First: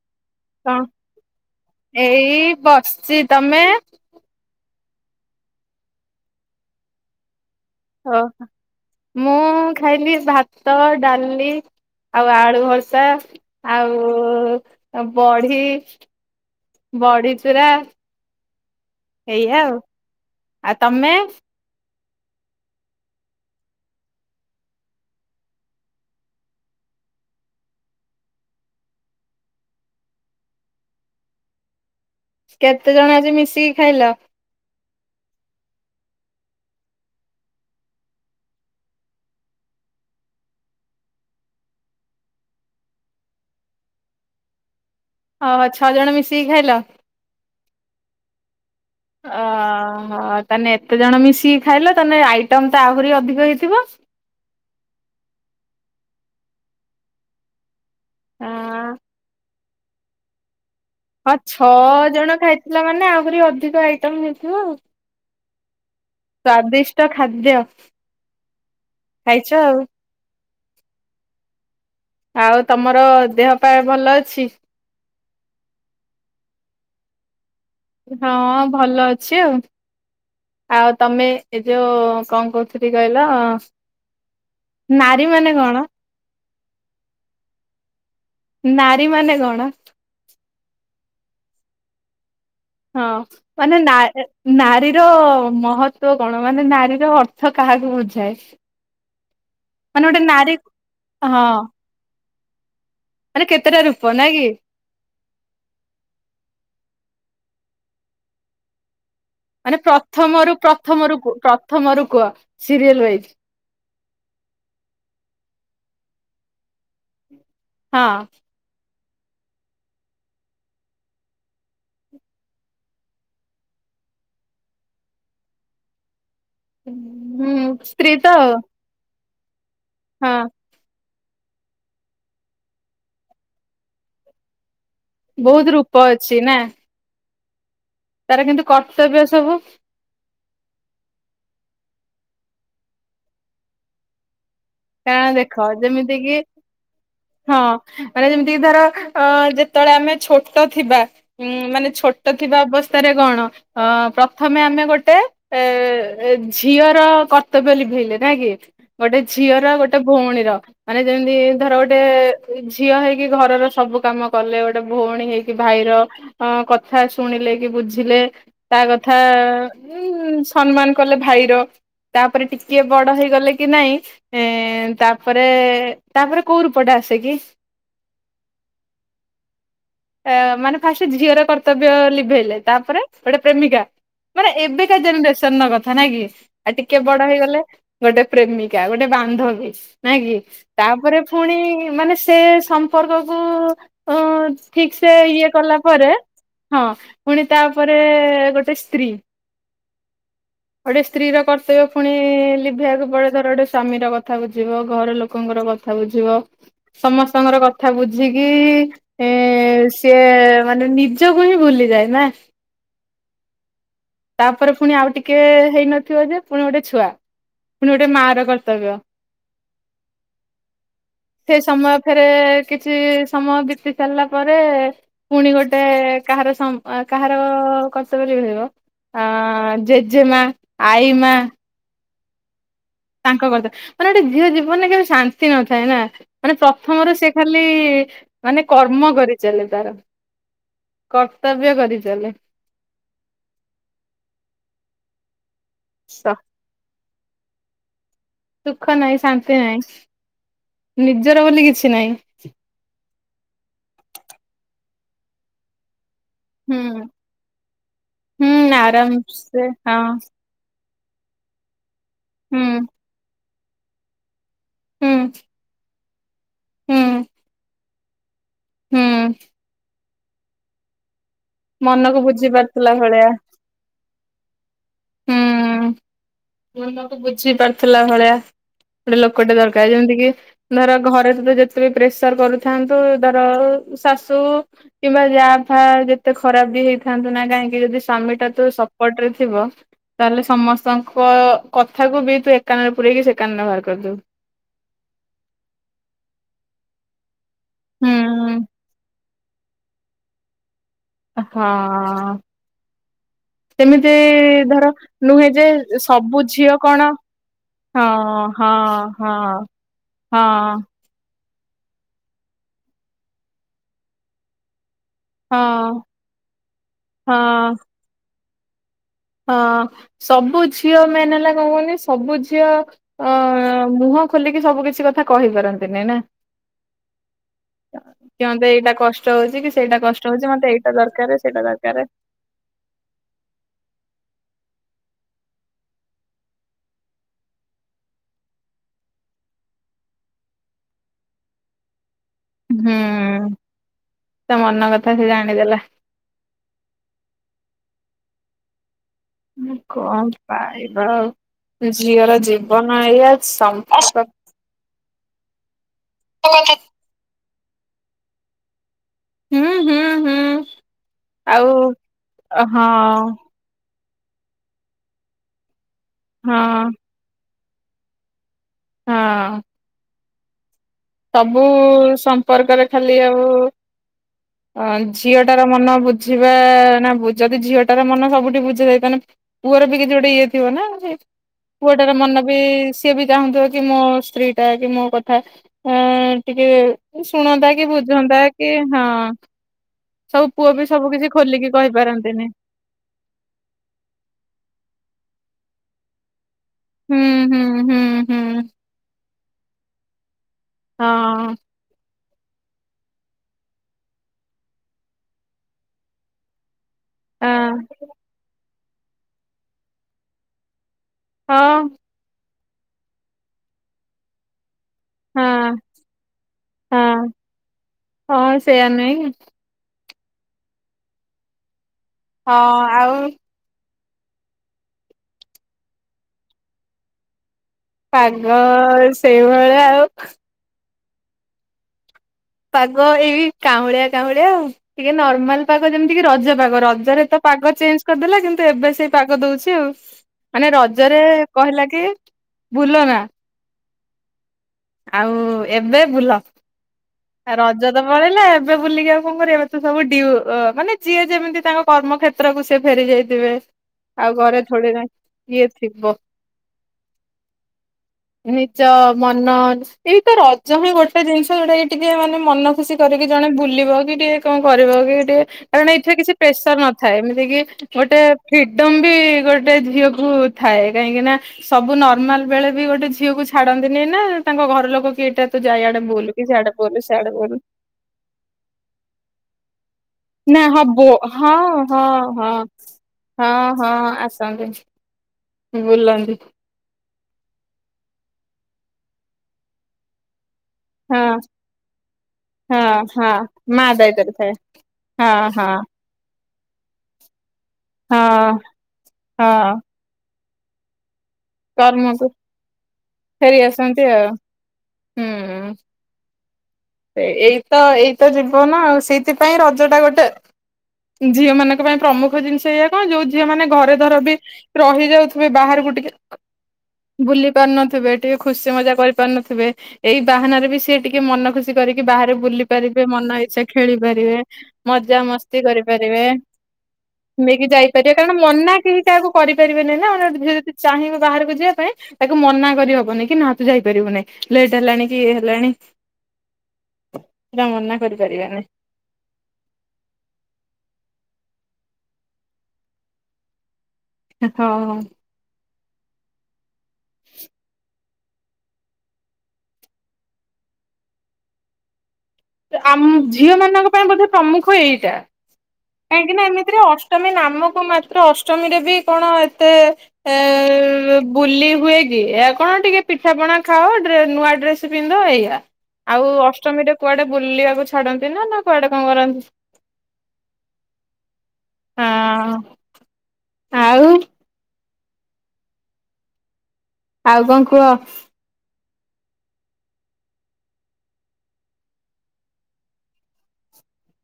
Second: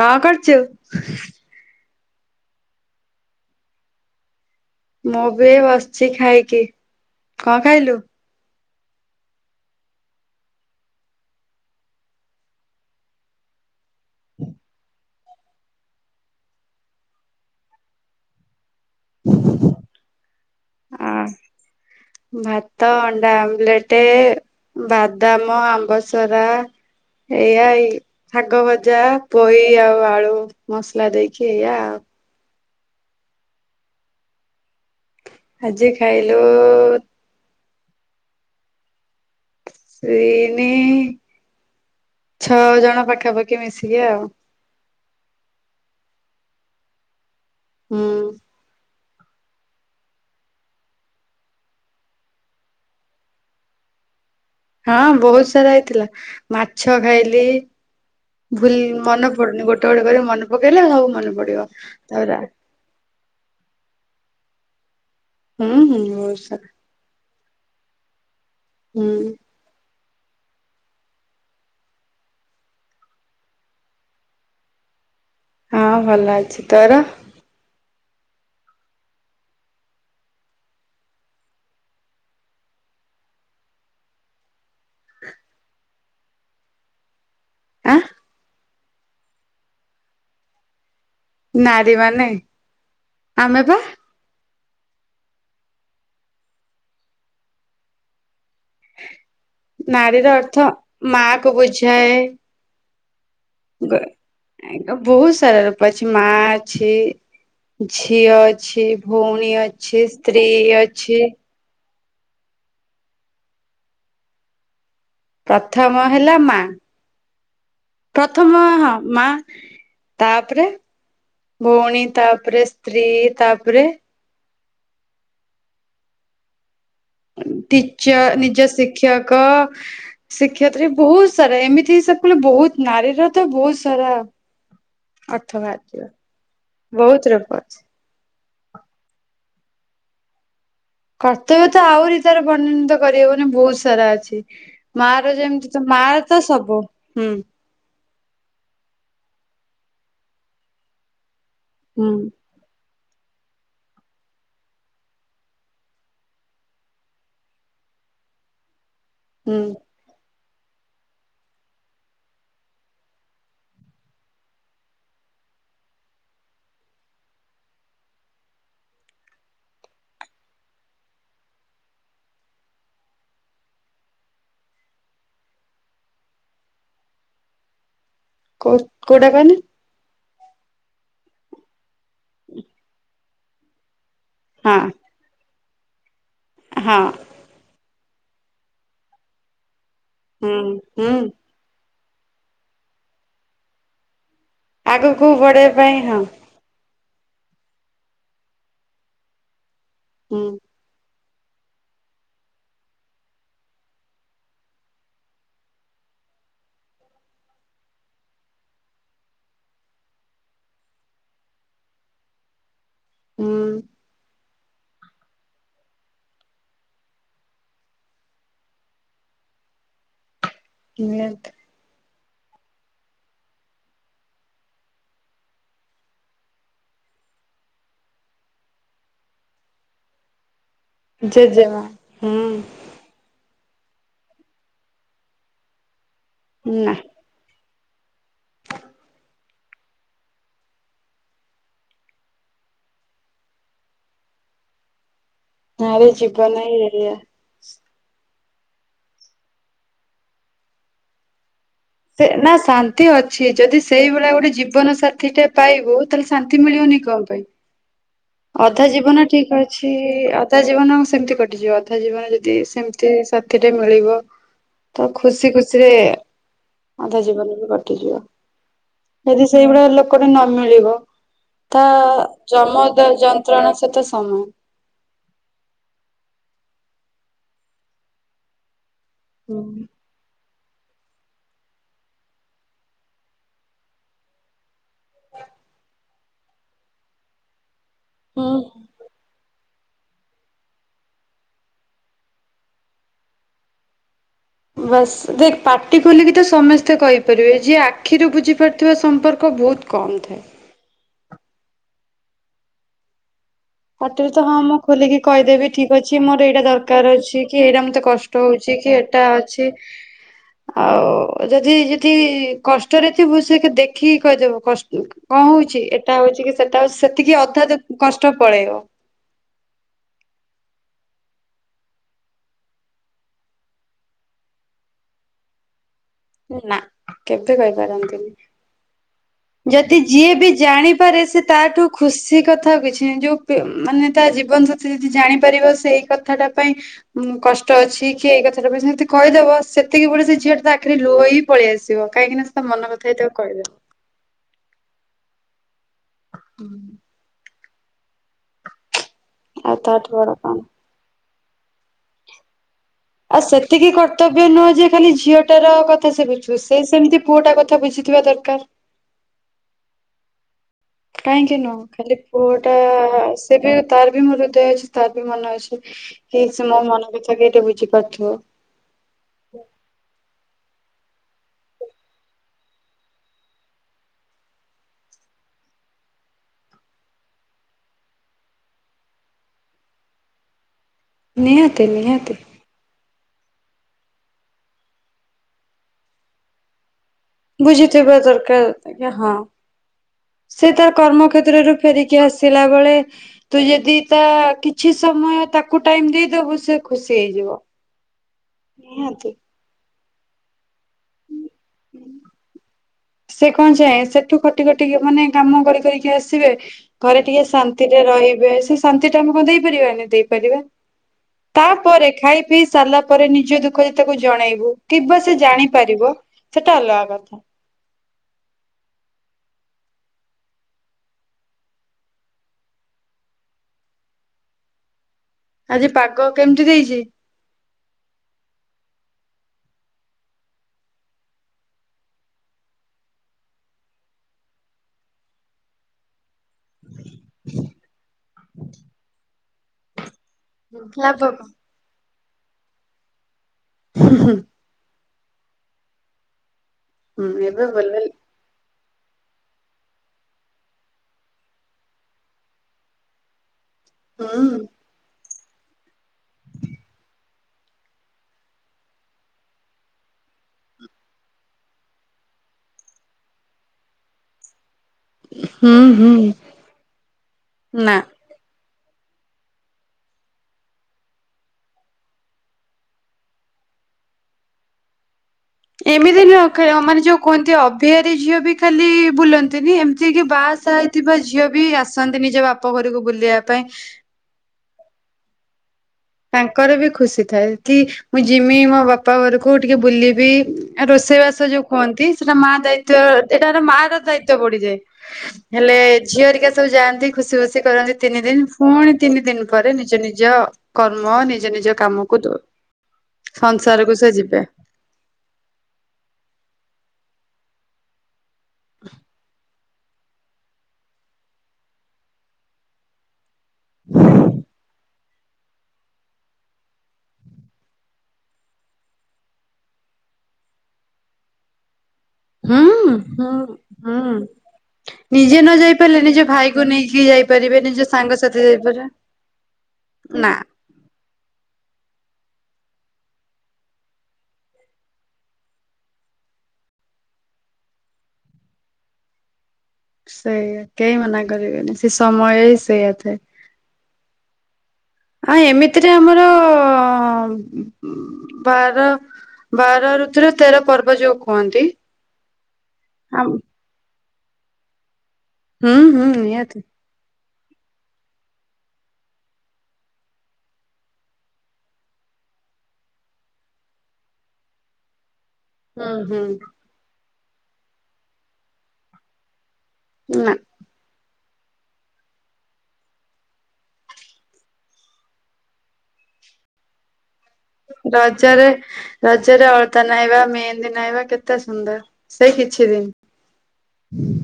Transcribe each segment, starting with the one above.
କଁ କରୁଚୁ। ଏଇ-ଇ ବସିଚି, ତମେ? ମୁଁ ବି ଏଇ ବସିଚି ଖାଇକି। କଁ ଖାଇଲୁ? ମୁଁ-ଉ ଖାଇଲି ଭାତ ଡାଲି ଆଉ ଆଳୁ ଭର୍ତ୍ତା ଆଉ-ଉ ବଢି, ବଢି ଚୁରା। ଏଇଆ ଆଉ, ଆଉ ଆ ତମେ? ଭାତ, ଅଣ୍ଡା ଆମ୍ବ୍ଲେଟେ-ଏ, ବାଦାମ, ଆମ୍ବସରା ଏଇଆଇ ଶାଗ ଭଜା, ପୋଇ ଆଉ ଆଳୁ ମସଲା ଦେଇକି ଏଇଆ ଆଉ। କେତେ ଜଣ ଆଜି ମିଶିକି ଖାଇଲ? ଆଜି ଖାଇଲୁ-ଉ ତିନି-ଇ ଛଅ ଜଣ ପାଖାପାଖି ମିଶିକି ଆଉ। ଅହୋ ଛଅ ଜଣ ମିଶିକି ଖାଇଲ। ହୁଁ। ଅ-ଅ-ହୋ ତାହେନେ ଏତେଜଣ ମିଶିକି ଖାଇଲ ତାନେ ଆଇଟମ ତ ଆହୁରି ଅଧିକ ହେଇଥିବ। ହଁ ବହୁତ ସାରା ହେଇଥିଲା, ମାଛ ଖାଇଲି-ଇ ଭୁଲ୍ ମନେ ପଡୁନି ଗୋଟ୍ [unintelligible] ମନ ହଁ ଛଅ-ଅ ଜଣ ଖାଇଥିଲ ମାନେ ଆହୁରି ଅଧିକ ଆଇଟମ ହେଇ ହୁଁ। ହୁଁ ହୁଁ। ବହୁତ ସାରା ସ୍ଵାଦିଷ୍ଟ ଖାଦ୍ୟ। ହୁଁ। ଖାଇଚ ଆଉ। ଆଉ ତମର-ଅ ଦେହ ପା ଭଲ ଅଛି? ହଁ ଭଲ ଅଛି, ତୋର? ହଁ-ଅ ଭଲ ଅଛି ଆଉ, ଆଉ ତମେ ଏ ଯୋଉ କଁ କହୁଥିଲି କହିଲ ନାରୀ ମାନେ କଣ? ଆଁ। ନାରୀ ମାନେ କଣ? ନାରୀମାନେ। ହଁ, ମାନେ ନା-ଏ ନାରୀର ମହତ୍ତ୍ୱ କଣ, ମାନେ ନାରୀର ଅର୍ଥ କାହାକୁ ବୁଝାଏ? ମାନେ ଗୋଟେ ନାରୀର ନାରୀ ଅର୍ଥ ମା ହଁ କୁ ବୁଝାଏ। ମାନେ କେତେଟା ଗୋ ରୂପ ନାଇଁ କି? ନାଇଁତ ବହୁତ ସାରା ରୂପ ଅଛି, ମାଆ ଅଛି ଝିଅ ଅଛି। ଭଉଣୀ ମାନେ ଅଛି ସ୍ତ୍ରୀ ପ୍ରଥମରୁ ଅଛି ପ୍ରଥମରୁ-କୁ ପ୍ରଥମରୁକ୍ କୁଅ ସିରିଏଲ ୱାଇଜ ପ୍ରଥମ ହେଲା ମା। ହଁ। ପ୍ରଥମ ହଁ। ମା ତାପରେ, ଭଉଣୀ ତାପରେ, ସ୍ତ୍ରୀ ତାପରେ, ହୁଁ ସ୍ତ୍ରୀ ଟିଚର ତ ଆଉ ନିଜ ଶିକ୍ଷା କ ହଁ ଶିକ୍ଷୟତ୍ରୀ ବହୁତ ସାର ଏମିତି ସବୁ କହିଲେ ବହୁତ ନାରୀର ତ ବହୁତ ସାରା ଅର୍ଥ ବହୁତ ବାହାରିଯିବ ରୂପ ଅଛି ନା। ବହୁତ ରୂପ ଅଛି। ତାର କିନ୍ତୁ କର୍ତ୍ତବ୍ୟ ସବୁ କର୍ତ୍ତବ୍ୟ ତ ଆହୁରି ତାର ବର୍ଣ୍ଣନିତ କରିହବନି ବହୁତ ସାରା ଅଛି। ମା ର କାରଣ ଦେଖ ତ ମା ଯେମିତି କିି ତ ସବୁ ହୁଁ ହଁ ମାନେ ଯେମିତିକି ଧର ଯେତେବେଳେ ଆମେ ଛୋଟ ଥିବା ଉଁ ମାନେ ହୁଁ ଛୋଟ ଥିବା ଅବସ୍ଥା ରେ କଣ ଅ ପ୍ରଥମେ ଆମେ ଗୋଟେ ଏ ଝିଅର କର୍ତ୍ତବ୍ୟ ଲିଭେଇଲେ, ନାଇଁ କି ଗୋଟେ ହୁଁ ଝିଅର ଗୋଟେ ଭଉଣୀର ମାନେ ଯେମିତି ଧର ଗୋଟେ ଝିଅ ହେଇକି ଘରର ସବୁ କାମ କଲେ, ଗୋଟେ ଭଉଣୀ ହେଇକି ଭାଇର କଥା ଶୁଣିଲେ କି ବୁଝିଲେ ତା କଥା, ଉ ସମ୍ମାନ କଲେ ଭାଇର ତାପରେ ଟିକେ ବଡ ହେଇଗଲେ କି ନାଇଁ ଏ ତାପରେ, ତାପରେ କୋଉ ରୂପ ଟେ ଆସେ କିି? କ କୋଉଟା କହିଲେ? ଏ ମାନେ ଫାଷ୍ଟ ଝିଅରେ କର୍ତ୍ତ ବ୍ୟା ଲିଭେଇଲେ ତାପରେ ଗୋଟେ ପ୍ରେମିକା ମାନେ ହଁ ଏବେକା ଜେନେରେସନ ନ କଥା କଥା ନାହିଁ କି ଆଉ ଟିକେ ହଁ ବଡ ହେଇଗଲେ ଗୋଟେ ପ୍ରେମିକା ଗୋଟେ ବାନ୍ଧବୀ ନାଇଁ କି ହୁଁ ହୁଁ ତାପରେ ପୁଣି ମାନେ ସେ ସମ୍ପର୍କ କୁ ଉଁୁ ଠିକ ସେ ଆଗକୁ ଇଏ ବଢେଇବା କଲା ପାଇଁ ପରେ ହଁ ହଁ। ପୁଣି ତାପରେ ଗୋଟେ ସ୍ତ୍ରୀ। ହୁଁ। ଗୋଟେ ସ୍ତ୍ରୀ ର କର୍ତ୍ତବ୍ୟ ପୁଣି ଲିଭିବାକୁ ପଡେ ଧର ଗୋଟେ ସ୍ଵାମୀ ର କଥା ବୁଝିବ ଘର ଲୋକଙ୍କର କଥା ବୁଝିବ ସମସ୍ତଙ୍କର କଥା ବୁଝିକି ସିଏ ମାନେ ନିଜକୁ ହିଁ ଭୁଲିଯାଏ ନା। ହୁଁ। ତାପରେ ପୁଣି ଆଉ ଟିକେ ହେଇନଥିବ ଯେ ପୁଣି ଗୋଟେ ଛୁଆ ପୁଣି ଗୋଟେ ମା ର କର୍ତ୍ତବ୍ୟ ନିହାତି ସେ ସମୟ ଫେରେ କିଛି ସମୟ ବିତି ସାରିଲା ପରେ ପୁଣି ଗୋଟେ କାହାର ସ କାହାର କର୍ତ୍ତବ୍ୟ ଲିଭେଇବ। ହଁ ଜେଜେମା ଆଈ ମା ଜେଜେ ମା। ହୁଁ ଉ। ତାଙ୍କ କଥା ମାନେ ଗୋଟେ ଝିଅ ଜୀବନରେ କେବେ ଶାନ୍ତି ନଥାଏ ନା। ମାନେ ନା ପ୍ରଥମରୁ ସେ ଖା ମାନେ ମାନେ କର୍ମ କରିଚାଲେ ତାର, କର୍ତ୍ତବ୍ୟ କରିଚାଲେ। ନାରୀ ଜୀବନ ହିଁ ଏଇଆ। ସୁଖ ନାହିଁ, ଶାନ୍ତି ନାହିଁ, ନିଜର ବୋଲି କିଛି ନାହିଁ ସେ ନା ଶାନ୍ତି ଅଛି, ଯଦି ସେଇଭଳିଆ ଗୋଟେ ଜୀବନ ସାଥ୍ ଟିକେ ପାଇବୁ। ତାହେଲେ ଶାନ୍ତି ମିଳିବନି ହୁଁ। କଣ ପାଇଁ। ହୁଁ ଅଧା ଆରାମ ଜୀବନ ଠିକ ସେ ଅଛି। ହଁ ଅଧା ଜୀବନ। ସେମିତି କଟିଯିବ। ଅଧା ଜୀବନ ଯଦି ହୁଁ ସେମତି ସା କେତେ ମିଳିବ? ହୁଁ ତ ଖୁସି ଖୁସିରେ ହୁଁ ଅଧେ ଜୀବନ ବି କଟ୍ କେହିବ। ହୁଁ ଯଦି ସେଇଭଳିଆ ଲୋ ଯଦି ନ ମିଳିବ। ତ ମନକୁ ବୁଝି ଜମା ପାରୁଥିଲା ଭଳିଆ ଯନ୍ତ୍ରଣା ସହିତ ସମାନ। ଆମକୁ ବୁଝି ପାରୁଥିଲା ଭଳିଆ। ଗୋଟେ ଲୋକଟେ ହୁଁ ଦରକାର ଯେମିତି କି? ଧର ଘରେ ତତେ ଯେତେ ବି ପ୍ରେସର କରୁଥାନ୍ତୁ। ଧର ଶାଶୁ କିମ୍ବା ଯା ଫା ଯେତେ ଖରାପ ବି ହେଇଥାନ୍ତୁ ନା କାହିଁକି ଯଦି ସ୍ ସ୍ବାମୀଟା ତୋ ହୁଁ ସପୋର୍ଟରେ ଥି ଥିବ ତାହେଲେ ସମସ୍ତଙ୍କୁ ତ କଥାକୁ ବି ତୁ ଏକ କାନରେ ପୁରେଇକି, ସେ କାନରେ ବାହାର କରିଦବୁ। ବାସ ଦେଖ ପାଟି ଖୋଲିକି ତ ସମସ୍ତେ କହିବେ। କରିବେ ଯିଏ ଆଖିରୁ ବୁଝି ପାରୁଥିବା ସମ୍ପ ବହୁତ କମ ଥାଏ। ହଁ ଅ। ପାଟିରେ ତ ହଁ ମୁଁ ଖୋଲିକି ଯେ କହିଦେବି ଠିକ ଅଛି। ସବୁ ମୋର ଏଇଟା ଝିଅ ଦରକାର କଣ ଅଛି। କି ଏଇଟା ମତେ ହଁ କଷ୍ଟ ହଁ ହଉଛି। କି ଏଇଟା ହଁ ଅଛି ହଁ ଆଉ ଯଦି ଯଦି କଷ୍ଟରେଥିବୁ ସେ ଦେଖିକି କହିଦେବ କଷ୍ କଣ ହଁ ହଉଛି, ଏଟା ହଉଛି କି ସେଟା ହ ସେତିକି ହଁ। ଅଧା କଷ୍ଟ। ପଳେଇବ ହଁ ସବୁ ଝିଅ ମେନ୍ ହେଲା କଣ କହୁନି ସବୁ ଝିଅ ଅ ମୁହଁ ଖୋଲିକି ସବୁ କିଛି କଥା କହିପାରନ୍ତି ନା ନା କେବେ କହିପାରନ୍ତିନି। କଣ ପାଇଁ ଏଇଟା କଷ୍ଟ ହଉଛି କି ଯଦି ସେଇଟା କଷ୍ଟ ଯିଏ ହଉଛି ବି ମତେ ଏଇଟା ଜାଣିପାରେ ଦରକାର ସେ ସେଇଟା ତାଠୁ ଦରକାର ଖୁସି କଥାଆଉ କିଛି ନାହିଁ ଯୋଉ ମାନେ ତା ଜୀବନ ସାଥି ଯଦି ଜାଣିପାରିବ ସେଇ କଥାଟା ପାଇଁ କଷ୍ଟ ଅଛି କି ଏଇ କଥାଟା ପାଇଁ ସେ ନିହାତି କହିଦବ ସେତିକି ବୋଳେ ସେ ଝିଅ ଟା ତା ଆଖରେ ଲୁହ ହିଁ ପଳେଇଆସିବ କାହିଁକି ନା ମନ କଥା ହେଇ ତାକୁ ହୁଁ କହିଦେବ ତା ମନ କଥା ସେ ଜାଣିଦେଲା ହୁଁ ଆଉ ମୁଁ ତାଠୁ ବଡ କଣ ପାଇବା ଆଉ ଝିଅ ର ଜେ ଆଉ ସେତିକି କର୍ତ୍ତବ୍ୟ ନୁହଁ ଯେ ଖାଲି ଝିଅଟାର କଥା ସେ ବୁଝିବ ସେ ସେମିତି ପୁଅଟା କଥା କଥା ବୁଝିଥିବା ଦରକାର ହୁଁ ହୁଁ ହୁଁ କାହିଁକି ଆଉ ନୁହଁ ଖାଲି ପୁଅ ଟା ହଁ ସେ ବି ତାର ବି ମୋ ହୃଦୟ ଅଛି ତାର ବି ମନ ଅଛି ଠିକ ହଁ ସେମାନେ ମନ କଥା ଟିକେ ବୁଝ ବୁଝିପାରୁଥିବ ହଁ ସବୁ ସମ୍ପର୍କରେ ଖାଲି ଆଉ ଅ ଝିଅଟାର ମନ ବୁଝିବା ନା ଯଦି ଝିଅଟାର ମନ ସବୁଠି ବୁଝିଯାଇଥାନ୍ତା ତାହେଲେ ପୁଅର ବି କିଛି ଗୋଟେ ଇଏ ଥିବ ନା। ନିହାତି ପୁଅଟାର ନିହାତି ମନ ବି ସିଏ ବି ଚାହୁଁଥିବ କି ମୋ ସ୍ତ୍ରୀ ଟା କି ମୋ କଥା ହ ଟିକେ ଶୁଣନ୍ତା କି ବୁଝିଥିବା ବୁଝନ୍ତା ଦରକାର କି ଆଜ୍ଞା ହଁ ସବୁ ସେ ପୁଅ ବି ତାର ସବୁ କର୍ମ କିଛି ଖୋଲିକି କ୍ଷେତ୍ରରୁ ଫେରିକି କହିପାରନ୍ତିନି ଆସିଲା ବେଳେ ତୁ ଯଦି ତା କିଛି ସମୟ ତାକୁ ଟାଇମ ଦେଇଦବୁ ସେ ଖୁସି ହୁଁ ହେଇଯିବ ହୁଁ ହୁଁ ହୁଁ ନିହାତି ହଁ ସେ କଣ ଚାହଁ ସେଠୁ ଖଟି ଖଟିି ମାନେ କାମ କରି କରିକି ଆସିବେ ଘରେ ଟିକେ ହଁ ଶାନ୍ତିରେ ରହିବେ ସେ ଶାନ୍ତି ଟା ଆମେ କଣ ଦେଇପାରିବାନି ଦେଇପାରିବା ହଁ ତାପରେ ଖାଇ ପିଇ ସାରିଲା ପରେ ନିଜ ଦୁଃଖ ଯେ ତାକୁ ଜଣେଇବୁ କିବା ସେ ହଁ ଜାଣିପାରିବ ସେଟା ଅଲଗା ହଁ କଥା। ହଁ ସେଇୟା ନୁହେଁ କି। ହଁ ଆଉ ଆଜି ପାଗ କେମିତି ଦେଇଛି? ପାଗ ସେଇଭଳିଆ ଆଉ ପାଗ ଏଇ କାଉଁଳିଆ କାଉଁଳିଆ ଆଉ ଟିକେ ନର୍ମାଲ ପାଗ ଯେମିତି କି ରଜ ପାଗ ରଜ ଜରେ ତ ପାଗ ଚେଞ୍ଜ କରିଦେଲା କିନ୍ତୁ ଏବେ ସେଇ ପାଗ ଦଉଛି [unintelligible] ମାନେ ଲାଭ ରଜରେ କଣ କହିଲା କି ଭୁଲ ନା ହୁଁ ହୁଁ ଆଉ ଏବେ ବୁଲ। ହୁଁ ଆ ଏବେ ରଜ ଭଲ ତ ପଳେଇିଲା ଏବେ ବୁଲିକି ଆଉ କଣ କରିବା ଏବେତ ସବୁ ଡିଉ ମାନେ ଯିଏ ଯେମିତି ତାଙ୍କ କର୍ମକ୍ଷେତ୍ରକୁ ସିଏ ଫେରି ଯାଇଥିବେ। ଆଉ ହୁଁ ଘରେ ଥୋଡି ନାାଇଁ ଇଏ ଥିବ। ନିଜ ମନ ଏଇତ ରଜ ହିଁ ଗୋଟେ ଜିନିଷ ଯୋଉଟା ଏଇ ଟିକେ ମାନେ ମନ ଖୁସି କରିକି ଜଣେ ବୁଲିବ କି ଟିକେ କନ୍ କରିବ କି ଟିକେ ହୁଁ କାରଣ ଏଇଥିରେ ହୁଁ କିଛି ପ୍ରେସର ନଥାଏ ଏମିତି କି ନା ଗୋଟେ ଫ୍ରିଡମ୍ ବି ଗୋଟେ ଝିଅକୁୁ ଥାଏ କାହିଁକି ନା ସବୁ ନର୍ମାଲ୍ ବେଳେ ବି ଗୋଟେ ଝିଅକୁ ଛାଡନ୍ତିନି ନା ତାଙ୍କ ଘର ଲୋକ କି ଏଇଟା ତ ଯାଇଆଡେ ଏମିତି ବୁଲୁ ନୁହଁ କି ସେଆଡେ ଖା- ମାନେ ଯୋଉ କୁହନ୍ତି ଅଭିହାରୀ ଝିଅ ବି ଖାଲି ବୁଲନ୍ତିନି ଏମତି ନା ହବ ହଁ ହଁ ଆସନ୍ତି ନିଜ ହଁ ବାପ ଘରକୁ ବୁଲିବା ପାଇଁ ହଁ ହଁ ଆସନ୍ତି। ବୁଲନ୍ତି ତାଙ୍କର ବି ଖୁସି ଥାଏ କି ମୁଁଇଁ ଯିମି ମି ମୋ ବାପା ଘରକୁ ଟିକେ ବୁଲିବି। ଆଉ ହଁ ରୋଷେଇବାସ ଯୋଉ କୁହନ୍ତି ସେଟା ମା ହଁ ଦାୟିତ୍ଵ ହଁ ଏଟାର ମା ର ଦାୟିତ୍ୱରେ ଦାୟିତ୍ଵ ଥାଏ ବଢିଯାଏ, ହଁ ହଁ ହେଲେ ଝିଅରିକା ସେ ସବୁଜାନ୍ତି ଖୁସି ଭୁସି କରନ୍ତି ହଁ ତିନି ଦିନ ଫୁଣି ତିନି ଦିନ ପରେ ହଁ ନିଜ ନିଜ କର୍ମ ନି ନିଜ ନିଜ କାମକୁ କର୍ମକୁ ଫେରି ସଂସାରକୁ ଆସନ୍ତି ସେ ଆଉ ଯିବେ। ହୁଁ। ସେ ଏଇତ ଏଇ ତ ଜୀବନ ଆଉ ସେଇଥିପାଇଁ ର ତ ଏଟା ଗୋଟେ ଝିଅ ମାନଙ୍କ ପାଇଁ ପ୍ରମୁଖ ଜିନିଷ ଏଇଆ କଣ ଯୋଉ ଝିଅ ମାନେ ଘରେ ଧର ବି ରହି ଯାଉଥିବେ ବାହାରକୁ ଟିକେ ବୁଲି ପାରୁନଥିବେ ଟିକେ ଖୁସି ମଜା କରି ପାରୁନଥିବେ ଏଇ ବାହାନାରେ ବି ସିଏ ଟିକେ ମନ ଖୁସି କରିକି ବାହାରେ ହୁଁ ବୁଲି ପାରିବେ ହୁଁ ମନ ଇଛା ଖେଳି ହୁଁ ପାରିବେ, ମଜା ନିଜେ ନ ମସ୍ତି ଯାଇ ପାରିଲେ ନିଜ କରିପାରିବେ ଭାଇକୁ ନେଇକି ଯାଇପାରିବେ ନେଇକି ନିଜ ଯାଇପାରିବେ କାରଣ ସାଙ୍ଗସାଥି ମନା ଯାଇପାରିବେ କେହି କାହାକୁ କରିପାରିବେନି ନା ମାନେ ଯଦି ଚାହିଁବେ ବାହାରକୁ ଯିବା ପାଇଁ ତାକୁ ମନା କରିହବନି କି ନାହା ତୁ ଯାଇପାରିବୁ ନାହିଁ ଲେଟ୍ ହେଲାଣି କି ଇଏ ହେଲାଣି। ସେଟା ମନା କରିପାରିବାନି। ସେଇଆ କେହି ମନା କରିବେନି ସେ ସମୟ ହି ସେଇଆ ଥାଏ। ହଁ। ଏଥିରେ ଆମର ବାର ବାର ଋତୁର ତେର ପର୍ବ ଯୋଉ କୁହନ୍ତି। ଆମ ଆମ୍ ଝିଅ ମାନଙ୍କ ପାଇଁ ବୋଧେ ପ୍ରମୁଖ ଏଇଟା। ହୁଁ ହୁଁ କାହିଁକି ନା ନିହାତି ଏମିତିରେ ଅ ଅଷ୍ଟମୀ ନାମକୁ ମାତ୍ର ଅଷ୍ଟମୀରେ ବି କଣ ଏତେ ଏ ବୁଲି ହୁଏ କି କଣ ଟିକେ ପିଠାପଣା ଖାଅ ନୂଆ ଡ୍ରେସ୍ ପିନ୍ଧ ଏୟା। ହୁଁ ହୁଁ ଆଉ ଅଷ୍ଟମୀରେ। କୁଆଡେ ବୁଲିବାକୁ ଛାଡନ୍ତି ନା ନା କୁଆଡେ କଣ କରନ୍ତି। ନା। ହଁ ଆଉ। ଆଉ କଣ କୁହ। ରଜରେ ରଜରେ ଅଳତା ନାଇବା ମେହେନ୍ଦୀ ନାଇବା କେତେ ସୁନ୍ଦର ସେଇ କିଛି ଦିନ।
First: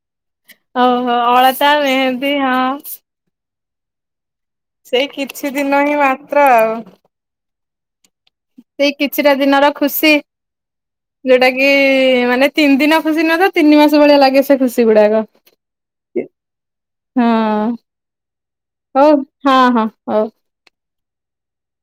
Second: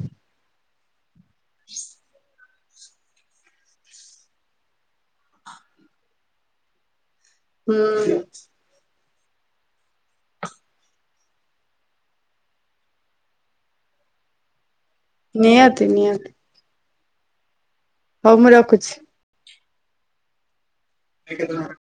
ହଉ। ହଉ ଅଳତା ମେହେନ୍ଦୀ ହଁ। ଛି। ସେଇ କିଛି ଦିନ ହିଁ ମାତ୍ର ଆଉ। ହୁଁ। ସେଇ କିଛିଟା ଦିନର ଖୁସି ଯୋଉଟା କି ମାନେ ତିନି ଦିନ ଖୁସି ନ ଥାଉ ତିନି ମାସ ଭଳିଆ ଲାଗେ ସେ ଖୁସି। ଗୁଡାକ। ନିହାତି ନିହାତି। ହଁ। ହଉ ମୁଁ ରଖୁଛି। ହଉ ହଁ ହଁ ହଉ। ଦେ କେତେ ଟଙ୍କା ର